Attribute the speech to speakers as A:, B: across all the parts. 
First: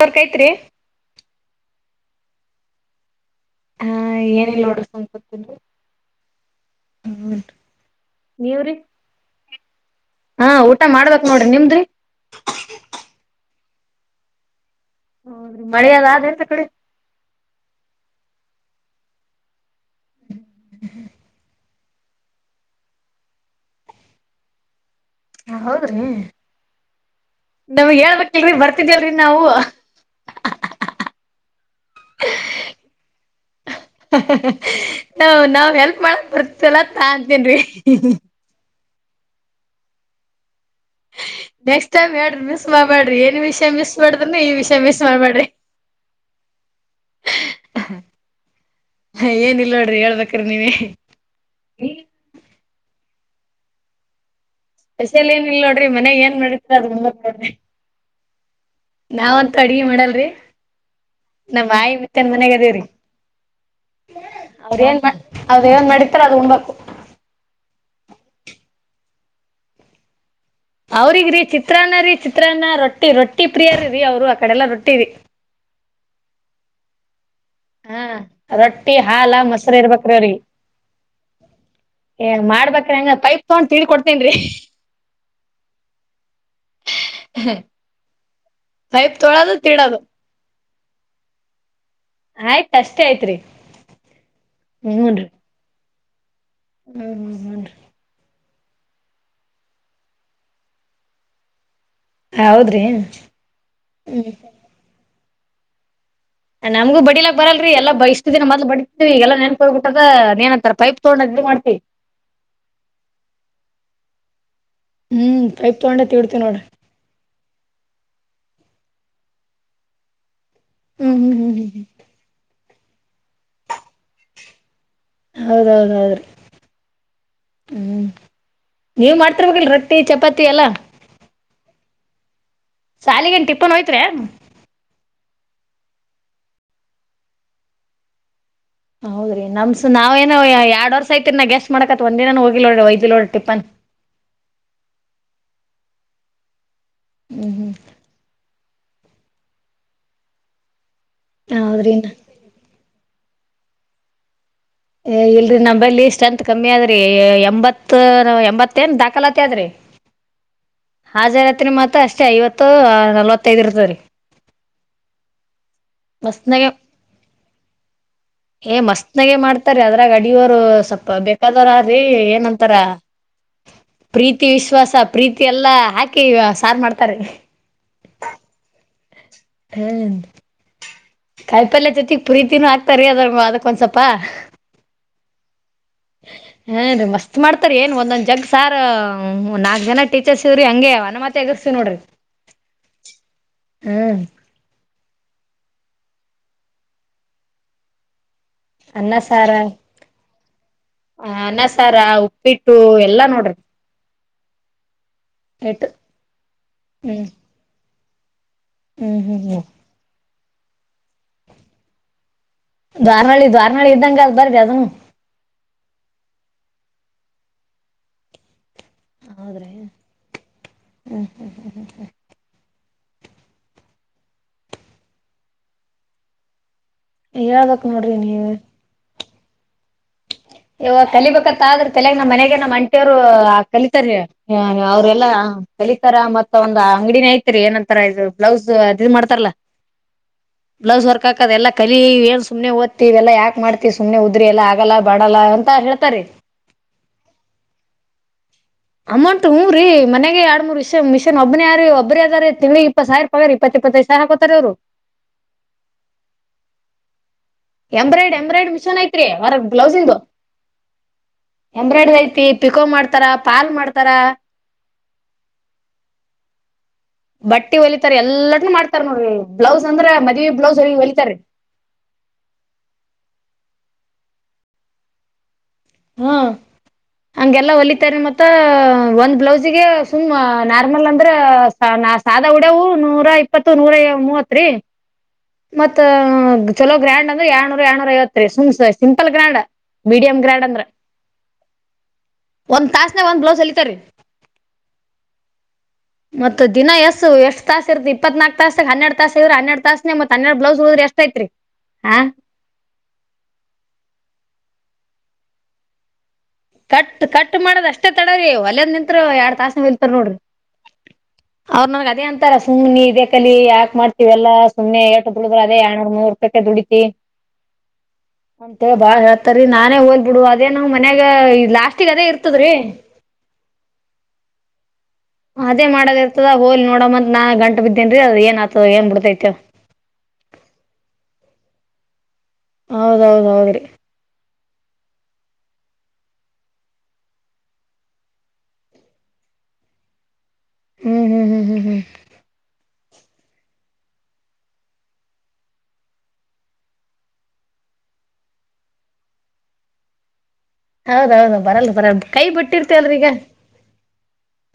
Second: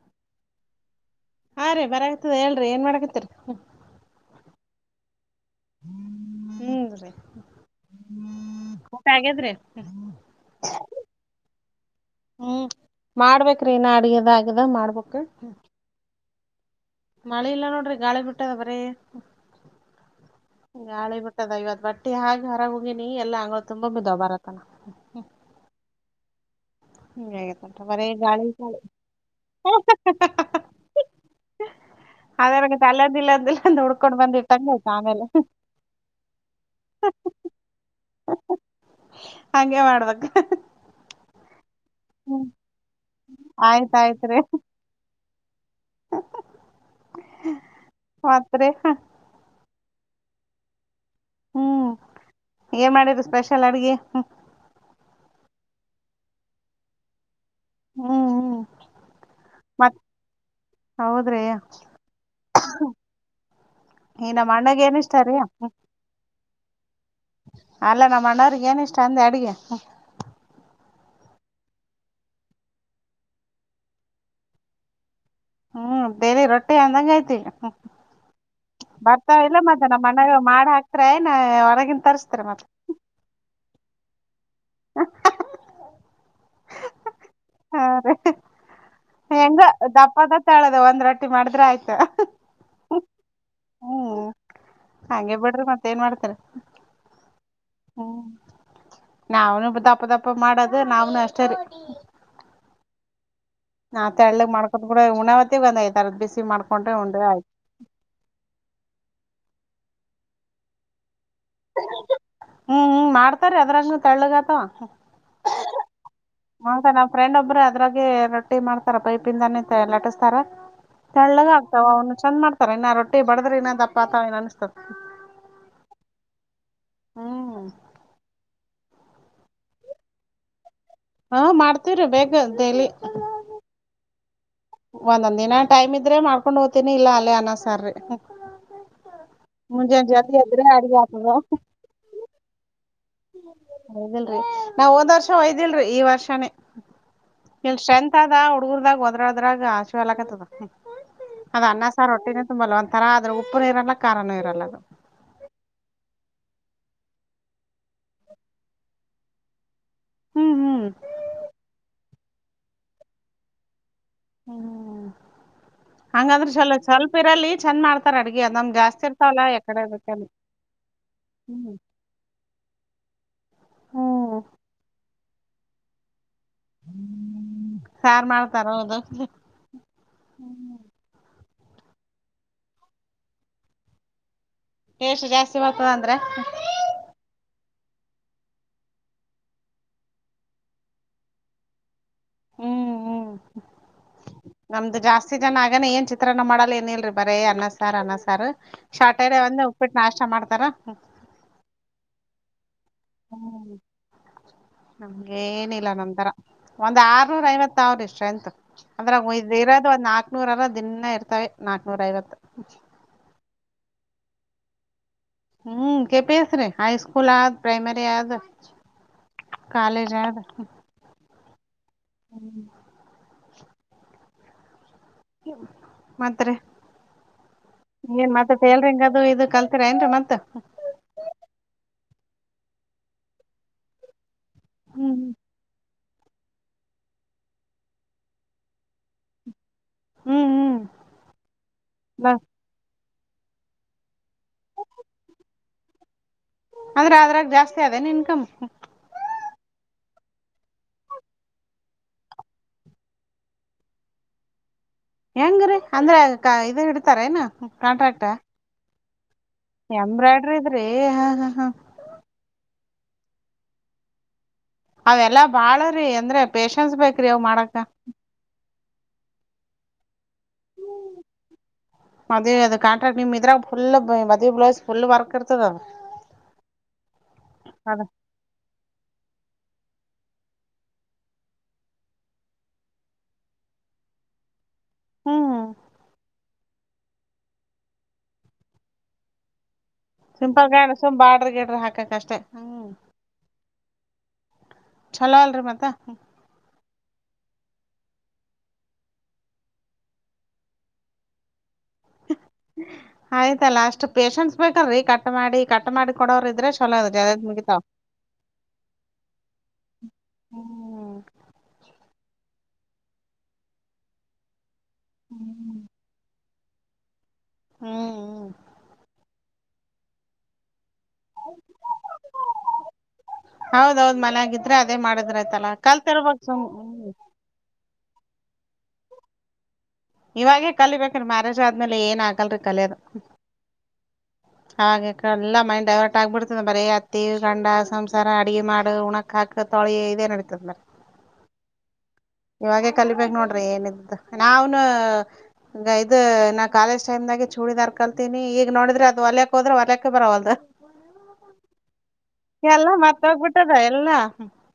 A: Work ಅಯ್ತ್ರಿ
B: ಹಾರೀ ಬರಾಗಗ್ತದೆ ಹೇಳರಿ ಏ ಮಾಡಕತ್ರಿರೀ
A: ಹಾ ಏನಿಲ್ಲ ನೋಡ್ರಿ ಸುಮ್ನೆ ಕುಂತಿನಿ
B: ಹ್ಮ್
A: ನೀವ್ರಿ
B: ಊಟ್ಟ ಹಾಗಾದ್ರಿ
A: ಹಾ ಊಟ ಮಾಡ್ಬೇಕಕ್ ನೋಡ್ರಿ ನಿಮ್ದ್ರಿ
B: ಹ್ಮ್ ಮಾಡ್ಬೇಕ್ರಿ ಇನ್ನ ಅಡಿಗೆದೆ ಆಗದ ಮಾಡಬೇಕು
A: ಹೌದ್ರೀ ಮಳೆ ಅಲ್ಲ ಆದ್ರಿ ಆ ಕಡೆ
B: ಮಳೆ ಇಲ್ಲ ನೋಡ್ರಿ ಗಾಳಿಬಟ್ಟಾ ಬರೀ ಗಾಳಿ ಬಿಟ್ಟದ ಇವತ್ತು ಬಟ್ಟ ಬಟ್ಟೆ ಹಾಕಿ ಹೊರಾಗ ಹೋಗಿನಿ ಎಲ್ಲಾ ಅಂಗಗಳ ತುಂಬಾ ಬಿದ್ವ ಬರತ್ತನ
A: ಹ ಹೌದ್ರೀ
B: ಅಯ್ಯಪ್ಪ ಬರೀ ಗಾಳಿ ಗಾಳಿ [inaudible]
A: ಬರ್ತಿದ್ದಿಲ್ರಿ ನಾವು
B: ಅದರಾಗ ಅಲ್ಲಿ ಅರ್ಧ ಇಲ್ಲಿ ಅರ್ಧ ಇಲ್ಲ ಅಂದ ಹುಡ್ಕೊಂಡ್ ಬಂಡಿಬಿಟ್ಟಂತ ಆಮೇಲೆ
A: ನಾವ್ ನಾವ್ ಹೆಲ್ಪ್ ಮಾಡಕ್ ಬರ್ತಲ್ಲ [unintelligible]
B: ಹಂಗೆ ಮಾಡಬೇಕು
A: ನೆಕ್ಸ್ಟ್ಟಮ್ ಹೇಳ್ರಿ ಮಿಸ್ ಮಾಡಬಡ್ರಿ ಏನ್ ವಿಷಯ
B: ಆಯ್ತ
A: ಮಿಸ್ ಮಾಡಿದ್ರ
B: ಆಯ್ತ್ರಿ
A: ಈನ್ ವಿಷಯ ಮಿಸ್ ಮಾಡಬೇಡ್ರಿ
B: ಮತ್ರಿ
A: ಏನಿಲ್ಲ ಹೇಳ್ಬೇಕ್ರಿ ನೀವೆ
B: ಹ್ಮ್ ಏನ್ ಮಾಡ್ರರಿ ಸ್ಪೆಷಲ್ ಅಡ್ಗೆ
A: ಸ್ಪೆಷಲ್ ಏನಿಲ್ಲ ನೋಡ್ರಿ ಮನೆಗ್ ಏನ್ ಮಾಡಿತಾರೇ ಅದೇ
B: ಹ್ಮ್ ಹ್ಮ್
A: ನಾವಂತೂ ಅಡ್ಗೆ
B: ಮತ್
A: ಮಾಡಲ್ರಿ
B: ಹೌದ್ರಿ
A: ನಮ್ಮ್ ಆಯಿ ಮತ್ತನ್ ಮನ್ಯಾಗ ಅದೇರೀ
B: ಈ ನಮ್ ಅಣ್ಣಗ ಏನ್
A: ಅವ್ರೇಏನ್
B: ಇಷ್ಟ ರೀ
A: ಅವ್ರ ಏನ್ ಮಾಡತಾರೆ ಅದು ಉಣಬೇಕು
B: ಅಲ್ಲ ನಮ್ಮ ಅಣ್ಣರಿಗೆ ಏನ ಇಷ್ಟ ಅಂದೆ ಅಡಗಿ
A: ಅವ್ರಿಗ್ರೀ ಚಿತ್ರಾನ್ನ ರೀ ಚಿತ್ರಾನ್ನ ರೊಟ್ಟಿ ರೊಟ್ಟಿ ಪ್ರಿಯರ ರೀ ಅವರು ಆ ಕಡೆಲ್ಲಾ ರೊಟ್ಟಿ ರೀ
B: ಹ್ಮ್ ಡೆಲಿ ರೊಟ್ಟಿ ಅಂದಂಗ ಐತಿಗ ಹ
A: ಹಾ ರೊಟ್ಟಿ ಹಾಲ
B: ಬರ್ತಾವ ಇಲ್ಲ
A: ಮೊಸರು
B: ಮತ್ತ ನಮ್ಮ
A: ಇರ್ಬೇಕ್ರಿ
B: ಮನೆ
A: ಅವ್ರಿಗೆ
B: ಮಾಡ ಹಾಕ್ತರಯನ ಹೊರಗನ್ ತರ್ಸ್ತಾರೆ ಮತ್ತೆ
A: ಮಾಡ್ಬ್ರ ಹಂಗ ಪೈಪ್ ತಗೊಂಡ ತಿಡಿ ಕೊಡ್ತೇನಿ ರೀ
B: ಹಾ ರೀ
A: ಪೈಪ್ ತೊಳೋದು
B: ಹೆಂಗ
A: ತಿಡೋದು
B: ದಪ್ಪದ ತೆಳ್ಳದ ಒಂದ್ ರೊಟ್ಟಿ ಮಾಡಿದ್ರೆ ಆಯ್ತು
A: ಆಯ್ತ ಅಷ್ಟೇ ಆಯತ್ರಿ
B: ಹ್ಮ್ ಹಂಗೆ ಬಿಡ್ರಿ ಮತ್ತೆ ಏನ್ ಮಾಡ್ತಾರ
A: ಹ್ಮ ಹ ಹನ್ರಿ
B: ನಾವ್ನು ದಪ್ಪ ದಪ್ಪ ಮಾಡದು ನಾವ್ನು ಅಷ್ಟರಿ
A: ಹೌದ್ರಿ
B: ನಾ
A: ಹ್ಮ್
B: ತೆಳ್ಳಗ್ ಮಾಡ್ಕೊಂತ ಕೂಡ ಊಣಾವತಿಗ ಒಂದ ಐದ
A: ನಮಗು ಬಡಿಲಕ್ ಬರಲ್ಲಲ್ರಿ ಎಲ್ಲ ಬ ಇಷ್ಟತ ದಿನ ಮದಲ ಬಡತಿದೀವಿ ಈ ಎಲ್ಲಾ ನೆನ್ಪಹೊಬಿಟ್ಟದ ಅದೇನ್ಂತರ ಪೈಪ್ ತಗೊಂಡ್ ಅಡ್ಡಿ ಮಾಡ್ತಿವಿ
B: ಹ್ಮ್ ಹ್ಮ ಮಾಡ್ತಾರ ಅದ್ರಾಗ ತೆಳ್ಳಗತ
A: ಹ್ಮ್ ಪೈಪ್ ತಗೊಂಡೆ ತಿಡ್ತೀವಿ ನೋಡ್ರಿ
B: ನಂತ ನಾವ್ ಫ್ರೆಂಡ್ ಒಬ್ಬರು ಅದ್ರಾಗಿ ರೊಟ್ಟಿ ಮಾಡ್ತ ಪೈಪಿಂದಾನ ಲ್ಲಟಿಸ್ತಾರ
A: ಹ್ಮ್ ಹ್ಮ್
B: ತಳ್ಳಗ
A: ಹ್ಮ್ ಹ್ಮ್
B: ಆಗ್ತಾವ
A: ಹ್ಮ್
B: ಅವನು ಚಂದ ಮಾಡ್ತ ಇನ್ನ ರೊಟ್ಟಿ ಬಡದರ ಇನ್ನ ದಪ್ಪಾತ ಅನಸ್ತತಿ
A: ಹೌದೌಹೌದದ್ರಿ
B: ಹ್ಮ್ ಹ್ಮ
A: ನೀವ್ ಮಾಡ್ತಿರ್ಬೇಕಲ್ ರೊಟ್ಟಿ ಚಪಾತಿ ಎಲ್ಲಾ
B: ಹಾ ಮಾಡ್ತವ್ರಿ ಬೇಕ ಡೈಲಿ
A: ಸಾಲಿಗೇನ್ ಟಿಪ್ಪನ್ ಹೋಯ್ತ್ರಿ
B: ಒಂದೊಂದ್ ದಿನ ಟೈಮ್ ಇದ್ರೆ ಮಾಡ್ಕೊಂಡ್ ಹೋಗ್ತೀನಿ ಇಲ್ಲ ಅಲ್ಲೇ ಅನ್ನ ಸಾರರಿ
A: ಹೌದ್ರಿ ನಮ್ಸ ನಾವೇಏನ ಎರಡ್
B: ಅಡ್ಗೆ
A: ವರ್ಷ ಐತಿ ನ ಗೆಸ್ ಮಾಡಕತ್ ಒಂದ ದಿನನ್ ಹೋಗಿಲ್ಲೋಡಿ ವೈದ
B: ಒದಿಲ್ರಿ ನಾವ ಒಂದ್ ವರ್ಷ ಒಯ್ದಿಲ್ರರಿ ಈ ವರ್ಷನೇ
A: ಹ್ಮ್ ಹ್ಮ್
B: ಇಲ್ ಸ್ಟ್ರೆಂತ್ ಅದ ಹುಡ್ಗರ್ದಾಗೋದ್ರದ್ರಾಗ ಆಶೀವಲ್ ಆಕತದ ಅದ ಅನ್ನ
A: ಹೌದ್ರಿ
B: ಸಾರು ಹೊಟ್ಟಿನೇ ತುಂಬಲ್ಲ ಒಂಥರ ಆದ್ರೆ ಉಪ್ಪುನುೂ ಇರಲ್ಲ ಖಾರಾನೂ ಇರಲ್ಲ ಅದು
A: ಏ ಇಲ್ರಿ ನಂಬಲಿ ಸ್ಟ್ರೇತ್ ಕಮ್ಮಿ ಆದ್ ಎ ಎಂಬತ್ ಎಂಬತ್ತ ಏನ್ ದಾಖಲಾತಿ ಅದ್ರಿ
B: ಹ್ಮ್ ಹ್ಮ್
A: ಹಾಜರಾತ್ರಿ ಮಾತ್ರ ಅಷ್ಟೇ ಐವತ್ತು ನಲ್ವತ್ತೈದ್ ಇರ್ತದರಿ
B: ಹ್ಮ್ ಹ್ಮ್್ಮ ಹಂಗಂದ್ರ
A: ಮಸ್ತ್ನಾಗೆ
B: ಸ್ವಲ ಸ್ವಲ್ಪ ಇರಲಿ ಚಂದ ಮಾಡ್ತಾರ ಅಡ್ಗೆ ಅದಮ್
A: ಏ
B: ಜಾಸ್ತಿ ಇರ್ತಾವಲ್ಲಾ ಎಕಡೆ ಬೇಕ
A: ಬೇಕಾದರ್ರೀ ಏನಂತಾರ
B: ಹ್ಮ್
A: ಪ್ರೀತಿ ವಿಶ್ವಾಸ ಪ್ರೀತಿ ಎಲ್ಲಾ ಹಾಕಿ ಸಾರು ಮಾಡ್ತಾರೆ
B: ಸಾರ್ ಮಾಡ್ತಾರ ಹೌದು
A: ಹ್ಮ ಕಾಯಿ ಪಲ್ಯ ಜೊತೆಗ್ ಪ್ರೀತಿನೂ ಹಾಕತಾರೀ ಅದ್ರ ಅದಕ್ಕೊಂದ್ಸಲ್ಪ.
B: ಜಾಸ್ತಿ ಮಾಡ್ತದ ಅಂದ್ರೆ
A: ರಿ ಏನ್ ಒಂದೊಂದ್ ಜಗ್ ಸಾರ್ ಒಂದ್ ನಾಕ್ ಜನ ಟೀಚರ್ಸ್ ಇದವ್ರಿ ಹಂಗೆ ಅನುಮಾ ಎಗಸ್ತೀವಿ ನೋಡ್ರಿ ಹ್ಮ್
B: ಆಸ್ತಿ ಜನ ಆಗಾನೇ ಏನ್ ಚಿತ್ರಾನ್ನ ಮಾಡಲ್ಲ ಏನಲ್ರರಿ ಬರೇ ಅನ್ನ ಸಾರ್ ಅನ್ನ ಸಾರ್
A: ಅನ್ನ
B: ಸ್ಟಾರ್ಟ್ರ ಡೇ
A: ಸಾರ
B: ಒಂದೆ ಉಪ್ಪಿಟ್ಟು ನಾಷ್ಟಾ ಮಾಡ್ತಾರ
A: ಅನ್ನ ಸಾರ್ ಉಪ್ಪಿಟ್ಟ ಎಲ್ಲಾ ನೋಡ್ರಿ
B: ನಮಗೆ
A: ಎಟ್ಟು
B: ಏನಿಲ್ಲ ನಮಂತರ ಒಂದ್
A: ಹ್ಮ್
B: ಆರ್ನೂರ ಐವತ್ ಸಾವ್ರ ಇಷ್ಟ ಅಷ್ಟ ಎಂತ
A: ಹ್ಮ್ ಹ್ಮ್
B: ಅಂದ್ರೆ
A: ಹ್ಮ್
B: ಇರೋದು ನಾಕ್ನೂರರ ದಿನ ಇರ್ತವೆ ನಾಕ್ನೂರ ಐವತ್ತು
A: ದ್ವಾರನಹಿಳ್ಳಿ ದ್ವಾರನಹಳ್ಳಿ ಇದ್ದಂಗ ಅದು ಬರದಿ ಅದನು
B: ಹ್ಮ್ ಕೆಫಿಸ್ರೆ ಹೈಸ್ಕೂಲ್ ಆದ್ ಪ್ರೈಮರಿ ಆದ್ ಕಾಲೇಜದ
A: ಹ ಹ ಹ ಹ
B: ಹ್ಮ್ ಮತ್ತರಿ
A: ಹೇಳ್ಬೇಕ್ ನೋಡ್ರಿ
B: ಮತ್ತ ಹೇಲ ರಿಂಗದು ಇದ
A: ಯಾವಾ ಕಲಿಬೇಕತ್ತ ಆದ್ರ ತಲಗ ನಮ್ಮ ಮನ್ಯಾಗ ಅಂಟಿಯರು ಕಲಿತಾರೀ. ಹಾ
B: ಹ್ಮ್
A: ಅವ್ರೆಲ್ಲಾ ಖಲಿ ತರ ಮತ್ತ ಒಂದ ಅಂಗಡಿನ ಐತ್ರಿ ಏನಂತಾರ ಇದ ಬ್ಲೌಸ್ ಅದ ಮಾಡ್ತಾರಲ್ಲ.
B: ಹ್ಮ್ ಹ್ಮ್
A: ಬ್ಲೌಸ್ ವರ್ಕ್ ಹಕದ ಎಲ್ಲ ಕಲಿ
B: ಬ
A: ಏನ್ ಸುಮ್ನೆ ಓದ್ತಿ ಇವೆಲ್ಲ ಯಾಕ್ ಮಾಡತ ಸುಮ್ನೆ ಉದ್ರಿ ಎಲ್ಲಾ ಎಲ್ಲ ಬಾಡಲ್ಲ ಅಂತ ಹೇಳ್ತಾರೀ.
B: ಅದ್ರೆ ಅದ್ರಾಗ ಜಾಸ್ತಿ ಅದೇನೆ ಇನ್ಕಮ್.
A: ಅಮೌಂಟ್ ಹುರಿ ಮನೆಗ ಎರಡ್ಮರ್ ವಿಷ ಮಿಷನ್ ಒಬ್ಬನ ಯಾರೀ ಒಬರಿ ಅದಾರ ತಿಂಗಳಿ ಇಪ್ಪತ್ ಸಾವಿರ ರಪ ಇ ಇಪ್ಪತೈದ ಸವಾರ ಹಾಕೋತಾರ ಅವ್ರು.
B: ಹೆಂಗ್ರೀ ಅಂದ್ರ ಕ ಇದ ಹಿಡ್ತಾರ ಏನ.
A: ಎಂಬ್ರಡ್ ಎಂಬ್ರಯ್ಡ್ ಮಿಷನ್ ಐತ್ರಿ. ಒರ ಬ್ಲೌಸ್ ಇಂದು
B: ಎಂಬ್ರಾಯ್ಡ್ರಿದ್ರಿ ಹ ಹ ಹ
A: ಎಂಬ್ರಯ್ಡದ ಐತಿ. ಪಿಕೋ ಮಾಡ್ತರ ಪಾಲ್ ಮಾಡ್ತರ.
B: ಅವೆಲ್ಲಾ ಬಾಳರೀ ಅಂದ್ರ ಪೇಶ
A: ಬಟ್ಟಿ ಒಲಿತಾರ ಎಲ್ಲನು ಮಾಡ್ತಾರ ನೋರಿ ಬ್ಲೌಸ್ ಅಂದ್ರ ಮ
B: ಮದ ಅದ ಕಾಟ ನಿಮ್ ಇದ್ರಾಗ ಫುಲ್ ಮದ್ವಿ ಫುಲ್ ವರ್ಕ್ರ್
A: ಹು ಹಂಗೆಲ್ಲ
B: ಅದ
A: ಹೊಲಿತಾರ ಮತ್ತ ಒಂದ್ ಬ್ಲೌಸ್ ಸುಮ್ ನಾರ್ಮಲ ಅಂದ್ರ ನ ಸಾದಾ ಉಡವು ನೂರ ಇಪ್ಪತ್ತು ನೂರ ಮೂವತ್ರಿ.
B: ಹ್ಮ್
A: ಮತ್ತ ಚಲೋ ಗ್ರ್ಯಾಂಡ್ ಅಂದ್ರ ಎಡ್ನೂರ ಏನೂರ ಐವತ್ ರೀ ಸುಮ್ simple grand. Medium grand
B: simple
A: ಅಂದ್ರ
B: ಗಾಡ್ ಸುಮ್ ಬಾಡ್ರ ಗಿಡ್ರ ಹಾಕಕ್ ಅಷ್ಟೇ ಹ್ಮ್
A: ಒಂದ್ ತಾಸನ್ಯಾಗ ಒಂದ್ ಬ್ಲೌಸ್ ಹೊಲಿತಾಂರಿ.
B: ಚಲೋ ಅಲ್ರಿ ಮತ್ತ
A: ಮತ್ತ ದಿನ ಎಸ ಎಷ್ ತಾಸ್ ಇರಾತ್ ಇಪ್ಪನಾಲ್ಕ ತಾಸ್ ಹನ್ನೆರಡ ತಾಸ ಇದ್ರ ಹನ್ನೆರಡ ತಾಸನಗ ಮ ಹನ್ನೆರಡ ತಾಸನ್ಯಾಗ ಹದ್ರ ಎಷ್ಟ ಐತ್ರಿ. ಹಾ
B: ಆಯ್ತಲ್ಲ ಅಷ್ಟ ಪೇಶನ್ಸ್ ಬೇಕಲ್ರಿ ಕಟ್ ಮಾಡಿ ಕಟ್ ಮಾಡ
A: ಕಟ್ ಕಟ್ ಮಾಡದಷ್ಟ ತಡ್ರರಿ ಹೋಲೆಂದ್ ನಿಂತ್ತ್ರ ಎರಡ್ ತಾಸನ ನಿಲ್ತಾರ ನೋಡ್ರಿ.
B: ಹ್ಮ್
A: ಅವ್ರ ನನ್ಗ್ ಅದೇ ಅಂತ ಇತರ ಸುಮ್ ನೀ ಇದೇ ಕಲಿ ಯಾಕ್ ಮಾಡ್ತಿ ಎಲ್ಲ ಸುಮ್ನೆ ಎಟ್ಟ ದುಡದ್ರೂ ಅದೇ ಯ ನೂರ ರೂಪಾಯಕ ದುಡತಿ ಅಂತೇಳಿ ಬಾಳ್ ಹೇಳ್ತಾರಿ ನಾನೇ ಹೋದ ಬಿಡು ಅದೇ ನ್ ಮನ ಈಗ ಲಾಸ್ಟಿಗೆ ಅದೇ ಇರ್ತದ್ರೀ.
B: ಹೌದೌದ್ ಮನ್ಯಾಗಿದ್ರೆ ಅದೇ ಮಾಡಿದ್ರಯ್ತಲ್ಲ
A: ಅದೇ ಮಾಡದ
B: ಕಲ್ತಿರ್ಬೇಕ್
A: ಇರ್ತದ
B: ಸುಮ್
A: ಹೋಲ್ ನೋಡಮ ಅಂತ ನಾ ಗಂಟ ಬಿದ್ದೇನ್ರೀ ಅದ ಏನ್ ಆತದ ಏನ್ ಬಿಡತೈತೋ.
B: ಇವಾಗೇ ಕಲಿಬೇಕ್ರೀ ಮ್ಯಾರೇಜ್ ಆದ್ಮೇಲ ಏನ್ ಆಗಲ್ರಿ ಕಲಿಯೋದ.
A: ಹೌದೌದ್ ಹೌದ್ರಿ
B: ಹಾಗೆ ಕ ಎಲ್ಲ ಮೈಂಡ ಡೈವರ್ಟ್ ಆಗ್ಬಿಡ್ತದ ಬರೀ ಅತ್ತಿ ಗಂಡ ಸಂಸಾರ ಅಡಗೆ ಮಾಡ ಉಣಕ್ ಹಾ ಕ ತೊಳಿ ಇದೇನಡ್ತಿಲ್ಲ.
A: ಹ್ಮ್ ಹ್ಮ್ ಹ್ಮ್ ಹ್ಮ್ ಹ್ಮ್.
B: ಇವಾಗೇ ಕಲಿಬೇಕ ನೋಡ್ರಿ ಏನಿದ್ದು ನಾವನು ಈ ಇದ ನಾ ಕಾಲೇಜ್ ಟೈಮ್ದಾಗ ಚೂಡಿದಾರ ಕಲ್ತೀನಿ ಈಗ ನೋಡಿದ್ರ ಅದು ಒಲಕೋದ್ರ ಹೊರ್ಲಕ್ಕ ಬರವಲ್ದ.
A: ಹೌದೌದು ಬರಲ್ಲ ಬರಲ್ಲ ಕೈ
B: ಎಲ್ಲ
A: ಬಿಟ್ಟಿರ್ತೇವಲ್ರಿ ಈಗ
B: ಮತ್ತೋಗಬಿಟ್ಟದ ಎಲ್ಲ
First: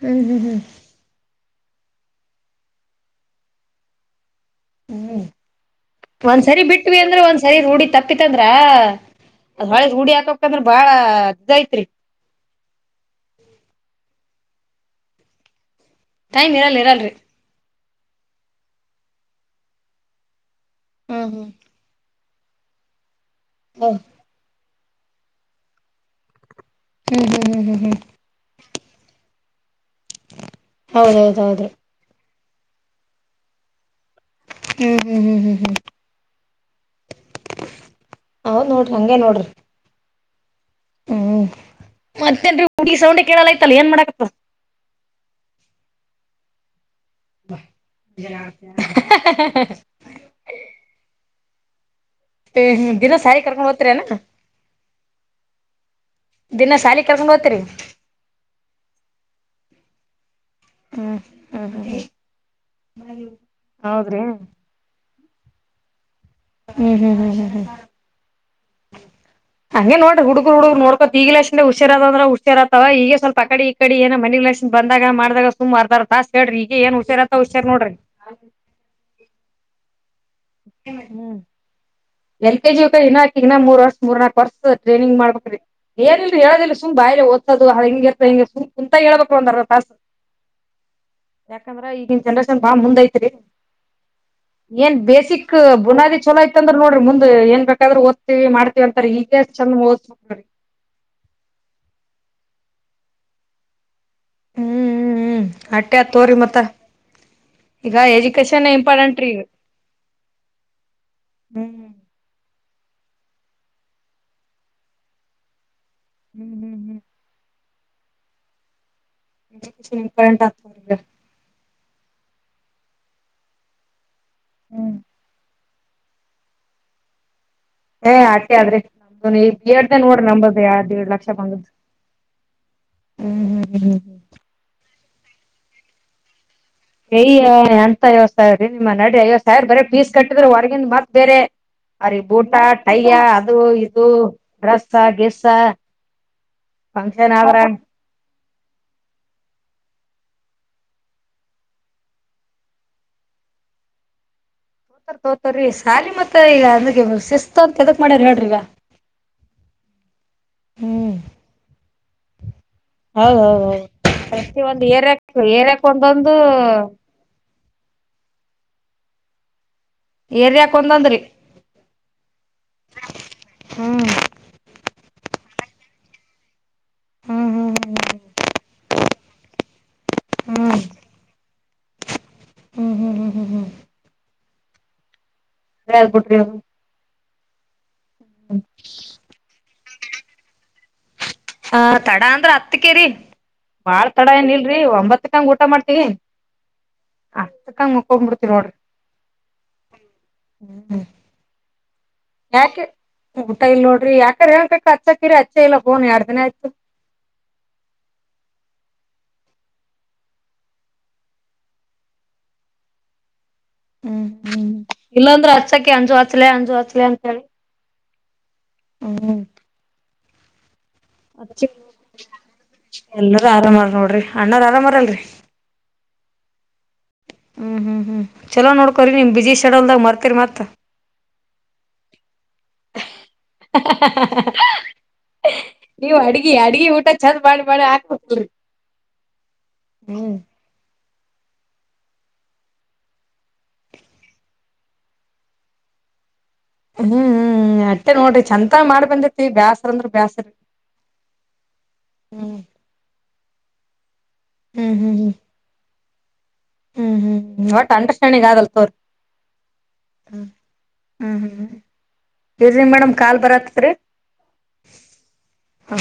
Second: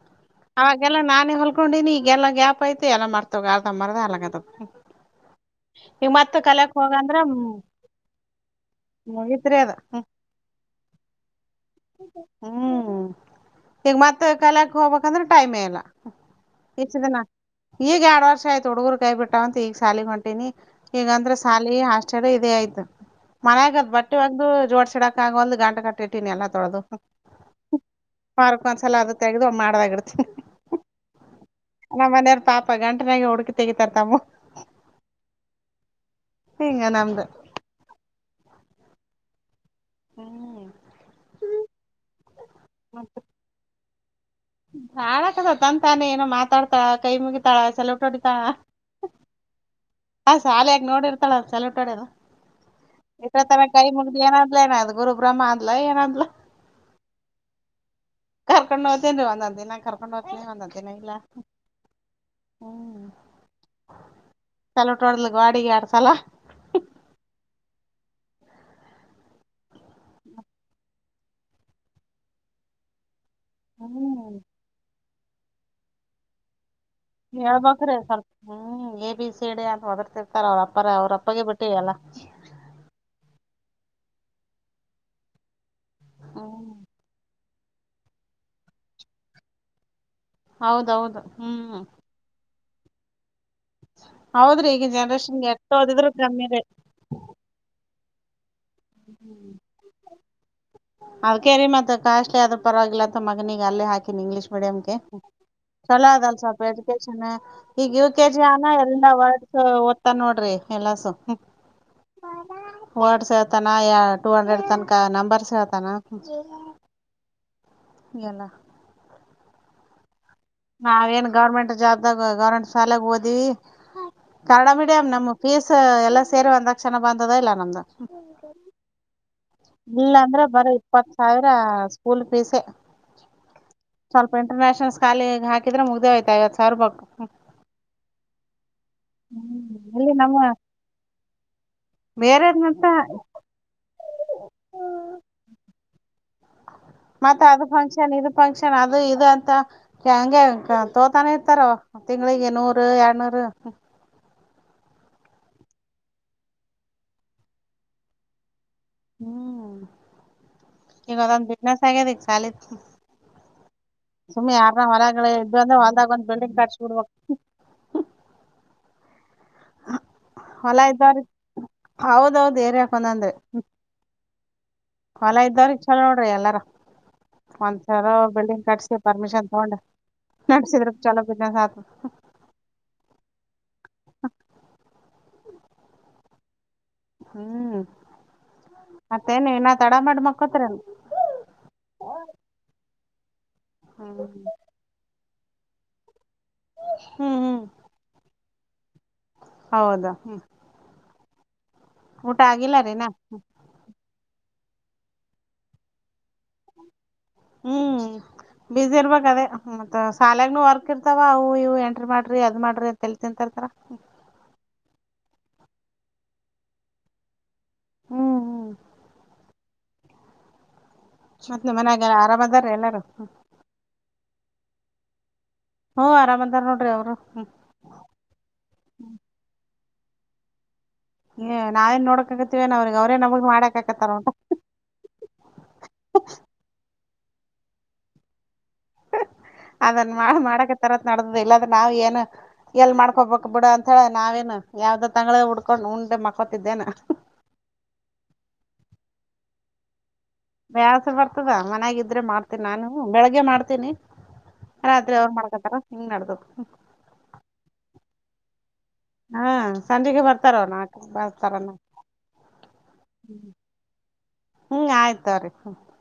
A: ಹ್ಮ್ ಹ್ಮ್ ಹ್ಮ್
B: ಅವಾಗೆಲ್ಲ ನಾನೇ ಹೊಲ್ಕೊಂಡಿನಿ ಈಗೆಲ್ಲ ಗ್ಯಾಪ್ ಐತ ಎಲ್ಲಾ ಮಾಡ್ತ ಆರ್ದ ಮರ್ದ ಅಲಗತ
A: ಹ್ಮ. ಒಂದ್ಸರಿ
B: ಕಲ್ಯಕ್
A: ಬಿಟ್ವಿ
B: ಹೋಗಂದ್ರ
A: ಅಂದ್ರ ಒಂದ್ಸರಿ ರೂಡಿ ತಪ್ಪಿತ ಅಂದ್ರ
B: ಮುಗಿತ್ರಿ
A: ಅ
B: ಅದ
A: ಹೊಳೆ
B: ಹ್ಮ್
A: ರೂಡಿ ಹಾಕಂದ್ರ ಬಾಳ ಇದ್ದಐತ್ರಿ.
B: ಹ್ಮ ಈಗ ಮತ್ತ ಕಲ್ಯಕ ಹೋಗ್ಕ್ಂದ್ರ ಟೈಮೆ ಇಲ್ಲ.
A: ಟೈಮ್ ಇರಲ್ಲ
B: ಇಷ್ಟ
A: ಇರಲ್ಲರಿ.
B: ದಿನ ಈಗ ಎರಡ್ ವರ್ಷ ಆಯ್ತ ಹುಡುಗರು ಕೈ ಬಿಟ್ಟಾವಂತ ಈಗ ಸಾಲಿ ಹೊಂಟಿನಿ
A: ಹ್ಮ್
B: ಈಗಂದ್ರ
A: ಹ್ಮ್
B: ಸಾಲಿ ಹ ಚಳ ಇದೇ ಆಯ್ತ ಮನ್ಯಾಗ
A: ಹ
B: ಬಟ್ಟೆ ಹೊಲದು ಜೋಡ್ಸಡಕ ಆಗವಲ್ತ ಗಂಡಗ ಅಟ್ಟ ಇಟ್ಟಿನ ಎಲ್ಲ. ತೊಳದು
A: ಹ್ಮ್ ಹ್ಮ್ ಹ್ಮ್ ಹ್ಮ್ ಹ್ಮ್
B: ವಾರಕ್ಕ ಒಂದ್ಸಲ ಅದು ತೆಗೆದು ಮಾಡದಾಗಿ
A: ಹೌದ ಹೌದ ಹೌದ್ರಿ.
B: ಮನೆಯಾರ ಪಾಪ ಗಂಟನಾಗ ಹುಡುಕಿ ತಗಿತಾರ ತಮ್ಮ
A: ಹ್ಮ್ ಹ್ಮ್ ಹ್ಮ್ ಹ್ಮ್ ಹ್ಮ್.
B: ಹಿಂಗ ನಮದ
A: ಅವನ್ ನೋಡ್ರಿ ಹಂಗೆ ನೋಡ್ರಿ
B: ಹ್ಮ್
A: ಹ್ಮ್ ಮತ್ತನ್ರಿ ಹುಡುಗಿ ಸೌಂಡೆ ಕೇಳಲ್ಲಯ್ತಲ್ಲ ಏನ್ ಮಾಡಕತ್
B: ಆಡಕದ ತ ತಾನೇ ಏನೋ ಮಾತಾಡ್ತಾ ಕೈ ಮುಗಿ ತಾಳ ಸೆಲ್ಯೂಟ್ ಹೋಡಿ ತಾಳ ಹ ಶಾಲ ಆಗ ನೋಡಿರ್ತಾಳ ಸೊಲ್ಯೂಟ್ ಹೊಡಿಯೋದು
A: ದಿನ ಸಾರಿ
B: ಇ್ರ ತಾನ
A: ಕರ್ಕೊಂಡ್
B: ಕೈ ಮುಗ್ದ
A: ಹೋಗ್ತಿರೇನ
B: ಏನ ಅನಾದ್ಲ ಏನ ಗುರು ಬ್ರಹ್ಮ ಅಂದಲ ಏನ ಅನಾದಲ್ಲ
A: ದಿನ ಶಾಲಿ ಕರ್ಕೊಂಡು ಹೋಗ್ತರಿ
B: ಕರ್ಕೊಂಡು ಹತೇನ್ ಒಂದ ಒಂದು ದಿನ ನ ಕರ್ಕೊಂಡು
A: ಹ್ಮ್ ಹ್ಮ
B: ಹ್ಮ್
A: ಹ ಹೌದ್ರಿ
B: ಗೋಡೆಗೆ ಎರಡು ಸಲ
A: ಹ್ಮ್ ಹ್ಮ್ ಹ್ಮ್ ಹ್ಮ್ ಹ್ಮ್ ಹಂಗೆ ನೋಡ್ರಿ ಹುಡುಗ್ರು ಹುಗ್ರು ನೋಡ್ಕೋತ್ ಈಗಲಷ್ಟಿಂದ ಹುಷಾರತದ ಅಂದ್ರ ಹುಷಾರತವ ಈಗ ಸ್ವಲ್ಪ ಪಕಡಿ ಈ ಕಡಿ ಏನ
B: ಹ್ಮ್
A: ಮನೆಗ್ ಲಕ್ಷಿ ಬಂದಾಗ ಮಾಡಾಗ ಸುಮಾರದಾರ ದಾಸ್ ಕ ಹೇಳ್ರಿ ಏನ್ ಹುಷಾರತ ಹುಷಾರ್
B: ಹೇಳ್ಬೇಕ್ರಿ
A: ನೋಡ್ರಿ
B: ಎಲ್ಲ ಸ್ವಲ್ಪ ಹ್ಮ್ ಎ ಬಿ ಸೀ ಡಿ ಅಂತ ಹೊದರ್ತಿರ್ತಾರ ಅವ್ರಪ್ಪರ ಅವ್ರಪ್ಪಗೆ ಬಿಟ್ಟಿ ಎಲ್ಲ
A: ಎಲ್ ಕೆ ಜಿ ಇಕಿಗನಾ ಮೂರ್ ವರ್ ಮೂರ್ನಾಕಕ್ ವರ್ಷ ಟ್ರೈನಿಂಗ್ ಮಾಡ್ಬೇಕಕ್ ರೀ ಏನ ಇಲ್ರಿ
B: ಹ್ಮ್
A: ಹೇಳೋದಿಲ್ಲ ಸುಮ್ನೆ ಬಾಯ ಓದಸೋದು ಹಂಗ ಇರ್ತಾಂಗ ಸುಂಕುಂತಾಗ ಹೇಳ್ಬೇಕ್ರಿ ಅರ್ಧ ತಾಸ
B: ಹೌದೌದು ಹ್ಮ್
A: ಬಾ ಮುಂದ್ ಐತ್ರಿ
B: ಹೌದ್ರಿ ಈಗ
A: ಏನ್
B: ಜನ್ರೇಷನ್ಗೆ
A: ಬೇಸಿಕ್
B: ಎಷ್ಟ್ ಓದಿದ್ರು
A: ಬುನಾದಿ ಚೋಲೋ
B: ಕಮ್ಮಿ ರೀ
A: ಐತಂದ್ರ ನೋಡ್ರ ಮುಂದ ಏ ಬೇಕಾದ್ರ ಓದ್ತಿವಿ ಮಾಡ್ವಿ ಅಂತರಿ ಈಗಷ್ಟ ಚಂದ ಹ ಓದಸ ಬೆಕ್
B: ಪರವಾಗಿಲ್ಲಂತ ಮಗನಿಗೆ ಅಲ್ಲೇ ಹಾಕಿನಿ ಇಂಗ್ಲೀಷ್
A: ಹ್ಮ್
B: ಮೀಡಿಯಂಗೆ
A: ಹ್ಮ್ ಹ್ಮ್ ಅಟ್ಟೆ
B: ಚಲೋ
A: ಆತ್ ತೋರಿ
B: ಅದಲ್
A: ಮತ್ತ
B: ಸ್ವಲ್ಪ ಎಜುಕೇಶನ್ ಈಗ ಯು ಕೆ ಜಿ
A: ಎಜುಕೇಶನ್
B: ಅನ ಎಲ್ಲಾ
A: ಇಂಪಾರ್ಟೆಂಟ್ ರೀ ಈಗ
B: ವರ್ಡ್ಸ್ ಓದ್ತಾ ನೋಡ್ರಿ ಎಲ್ಲಸ
A: ಹ್ಮ್
B: [unintelligible] ವರ್ಡ್ಸ್ ಹೇಳ್ತಾನ ಯ ಟೂ ಹಂಡ್ರೆಡ್ ತನಕ ನಂಬರ್ಸ್ ಹೇಳ್ತಾನ
A: ಹ್ಮ್ ಹ್ಮ್ ಹ್ಮ್
B: ಎಲ್ಲ
A: ಹ [inaudible]
B: ನಾವೇಏನ್ ಗೌರ್ಮೆಂಟ್ ಜಾಬ್ದಾಗ ಗೌರ್ಮೆಂಟ್ ಶಾಲೆಗ ಓದಿವವಿ ಕನ್ನಡ
A: ಹ್ಮ್
B: ಮೀಡಿಯಂ ನಮ ಫೀಸ್ ಎಲ್ಲ ಸೇರಿ ಒಂದ ಲಕ್ಷಪ ಬಂದದ ಇಲ್ಲ ನಮ್ದಾಗ
A: ಏ ಅಟ್ಟೆ ಆದ್ರಿ ನಮ್ದು ಈ ಬಿ ಎಡ್ ದ
B: ಇಲ್ಲಾ
A: ನೋಡ್ರಿ
B: ಅಂದ್ರೆ
A: ನಂಬದು
B: ಬರ
A: ಎರಡ್
B: ಇಪ್ಪತ್
A: ದೇಡ್ ಲಕ್ಷ
B: ಸಾವಿರ
A: ಬಂದದ್ದು
B: ಸ್ಕೂಲ್ ಫೀಸೇ
A: ಹ್ಮ್ ಹ್ಮ್ ಹ್ಮ್ ಹ್ಮ್ ಹ್ಮ್
B: ಸ್ವಲ್ಪ ಇಂಟರ್ನ್ಯಷನಲ್ಸ್ ಶಾಲಿ ಹಾಕಿದ್ರೆ ಮುಗ್ದೇ ಹಯ್ತ ಐವತ್ತು
A: ಅಯ್ಯ ಎಂತ ಐವತ್ ಸಾವಿರೀ ನಿಮ್ಮ ನಡಿ ಐವತ್ ಸಾವಿರ ಬರ ಫೀಸ್
B: ಇಲ್ಲಿ ನಮ್ಮ
A: ಕಟ್ಟಿದ್ರ ಹೊರಗಿಂದ ಮತ್ ಬೇರೆ ಅರಿ ಬೂಟ
B: ಬೇರೆದನಂತ
A: ಟೈ ಅದು ಇದು ಡ್ರೆಸ್ಸ ಗೀಸ
B: ಮತ್ತೆ ಅದು ಫಂಕ್ಷನ್ ಇದು ಫಂಕ್ಷನ್ ಅದು ಇದು ಅಂತ ಹೆಂಗೆ ತೋತಾನೆ ಇರ್ತಾರ ತಿಂಗಗಳಿಗೆ ನೂರು ಎರಡನೂರು ಹ್ಮ ಹ್ಮ
A: ತೋತರ್ ತೋತಾರ್ರಿ ಸಾಲಿ ಮತ್ತತ್ ಈಗ ಅಂದಗೆ ಶಿಸ್ತು ಅಂತ ಎದಕ್ ಮಾಡ್ಯರಿ ಹೇಳ್ರಿಗ
B: ಹ್ಮ್
A: ಹ್ಮ್
B: ಈಗದೊಂದ್ ಬಿಸಿನಸ್ ಆಗ್ಯದ ಈಗ ಶಾಲಿದು
A: ಹೌದೌದೌದು
B: ಸುಮ್ಮಿ
A: ಪ್ರತಿ ಒಂದ್
B: ಯಾರ
A: ಏರಿಯಾಕ್
B: ಹೊಲಾಗಡೆ ಇದ್ದು ಅಂದ್ರೆ
A: ಏರಿಯಾಕ್
B: ಹೊಲ್ದಾಗ ಒಂದು
A: ಒಂದೊಂದು
B: ಬೆಲ್ಡಿಂಗ್ ಕಟ್ಸ ಬಿಡ್ಬೇಕ
A: ಏರಿಯಾಕ್
B: ಹೊಲ
A: ಒಂದೊಂದ್ರಿ
B: ಇದೂಂರಿಗ ಹೌದೌದ ಏರಿಗ ಒಂದೊಂದು
A: ಹ್ಮ್
B: ಹೊಲ ಇದವ್ರಿಗೆ ಚಲ ನೋಡ್ರಿ ಎಲ್ಲಾರ
A: ಹ್ಮ್ ಹ್ಮ್
B: ಒಂದ್ಸರ
A: ಹ್ಮ್
B: ಬಿಲ್ಡಿಂಗ್ ಕಟ್ಸ ಪರ್ಮಿಷನ್ ತಗೊಂಡ ನಡಸಿದ್ರ
A: ಹ್ಮ್
B: ಚಾಲೋ ಬಿಸಿನೆಸ್ [unintelligible]
A: ಹ್ಮ್ ಹ್ಮ್ ಹ್ಮ್ ಹ್ಮ್ ಹ್ಮ್ ಹ್ಮ್
B: ಹಾ
A: ಳ್ ಕೊಟ್ರಿ ಅವರು
B: ಹ್ಮ್ ಮತ್ತೇನ್ ನ ತಡ ಮಾಡಿ ಮಕ್ಕೊತಿರ್ ಏನ್
A: ಹ ತಡ ಅಂದ್ರ ಹತ್ಕೇರಿ ಬಾಳ್ ತಡ ಏನ್
B: ಹ್ಮ್
A: ಇಲ್ರಿ ಒಂಬತ್ತಕಂಗ ಊಟ ಮಾಡ್ತಿವಿ ಅಷ್ಟುಕ ಮಕ್ಕ ಬಿಡ್ತೀವಿ ನೋಡ್ರಿ
B: ಹೌದಾ ಹ
A: ಯಾಕೆ ಊಟ ಇಲ್ ನೋಡ್ರಿ ಯಾಕೆ ಅಚ್ಚಕ್ಕಿರಿ ಅಚ್ಚ ಇಲ್ಲ ಹೋನ್ ಎರಡ್ ದಿನ ಆಯತು.
B: ಹ್ಮ್ ಬಝಿ ಇರ್ಬೇಕ ಅದೇ ಮತ್ತ ಶಾಲಾಗನುೂ ವರ್ಕ್ ಇರ್ತಾವ ಅವು ಇವು ಎಂಟ್ರಿ ಮಾಡ್ರಿ ಅದ್ ಮಾಡ್ರಿ ಅಂತಳ್ ತಿಂತರ್ತರ. ಹ
A: ಇಲ್ಲಾಂದ್ರೆ ಹಚ್ಚಕ್ಕೆ ಅಂಜು ಹಚ್ಲಿ ಅಂಜು ಹಚ್ಲಿ ಅಂತ ಹೇಳಿ.
B: ಹ್ಮ್ ಹ್ಮ್
A: ಹ್ಮ್ [unintelligible]
B: ಮತ್ ನಿಮ್ ಮನ್ಯಾಗ ಆರಾಮ್ ಅದಾರ ಎಲ್ಲಾರು
A: ಎಲ್ಲಾರೂ ಆರಾಮಾರ ನೋಡ್ರಿ ಅಣ್ಣಾರ ಆರಾಮಾರಲ್ರಿ.
B: ಹ್ಮ್ ಆರಾಮ್ ಅಂದಾರ ನೋಡ್ರಿ ಅವ್ರು.
A: ಹ್ಮ್ ಹ್ಮ್ ಹ್ಮ್ ಚಲೋ ನೋಕೋರಿ ನಿಮ್ ಬಿಜಿ ಶಡಲ್ದಾಗ ಮರ್ತರಿ ಮತ್.
B: ಏ ನವೇನ್ ನೋಡಕಕ್ಕ ಆತಿವೇನ್ ಅವ್ರಿಗೆ ಅವ್ರ
A: ನೀವು ಅಡ್ಗಿ ಅಡ್ಗೆ ಊಟ ಚದ ಮಾಡಿ ಮಾಡಿ ಅಕ್ಬೆರ್ ರೀ.
B: ಅದನ್ ಮಾಡ ಮಾಡಕ ತರ. ನಡ್ದ ಇಲ್ಲಾರೆ ನಾವ್ ಏನು ಎಲ್ ಮಾಡ್ಕೋಬೇಕಕ್ ಬಿಡ ಅಂತ ಹೇಳ ನಾವೇನು ಯಾವ್ದೋ ತಂಗ್ಗಳ ಉಡ್ಕೊಂಡು ಉಂಡೆ ಮಕ್ಕ
A: ಹ್ಮ್ ಹ್ಮ್ ಅಷ್ಟೆ ನೋಡ್ರಿ ಚಂತ ಮಾಡ್ ಬಂದಿತಿ ಬ್ಯಾಸ್ರ ಅಂದ್ರ ಬ್ಯಾಸ್ರ.
B: ಬ್ಯಾಸ ಬರ್ತದ ಮನ್ಯಾಗಿದ್ರೆ ಮಾಡ್ತೀನಿ ನಾನು ಬೆಳಿಗ್ಗೆ ಮಾಡ್ತೀನಿ.
A: ಹ್ಮ್ ಹ್ಮ್
B: ರಾತ್ರಿ ಅವರು ಮಾಡ್ಕತಾರ ಹಿಂಗ್ ನಡ್ದದ.
A: ಹ್ಮ್ ಹ್ಮ್ ಒಟ್ ಅಂಡ್ರಸ್ಟ್ಯಾಂಡಿಂಗ್ ಆದಲ್ಲ ತೋರಿ.
B: ಹಾ ಸಂಜೆಗೆ ಬರ್ತಾರ ನಾಲ್ಕು
A: ಹ್ಮ್
B: ಬರ್ತಾರ.
A: ಹ್ಮ್ ಇರ್ರಿ ಮೇಡಮ್ ಕಾಲ್ ಬರತ್ತತ್ರಿ
B: ಹ್ಮ್ ಆಯ್ತವ್ರಿ ಹ್ಮ
A: ಹಾ.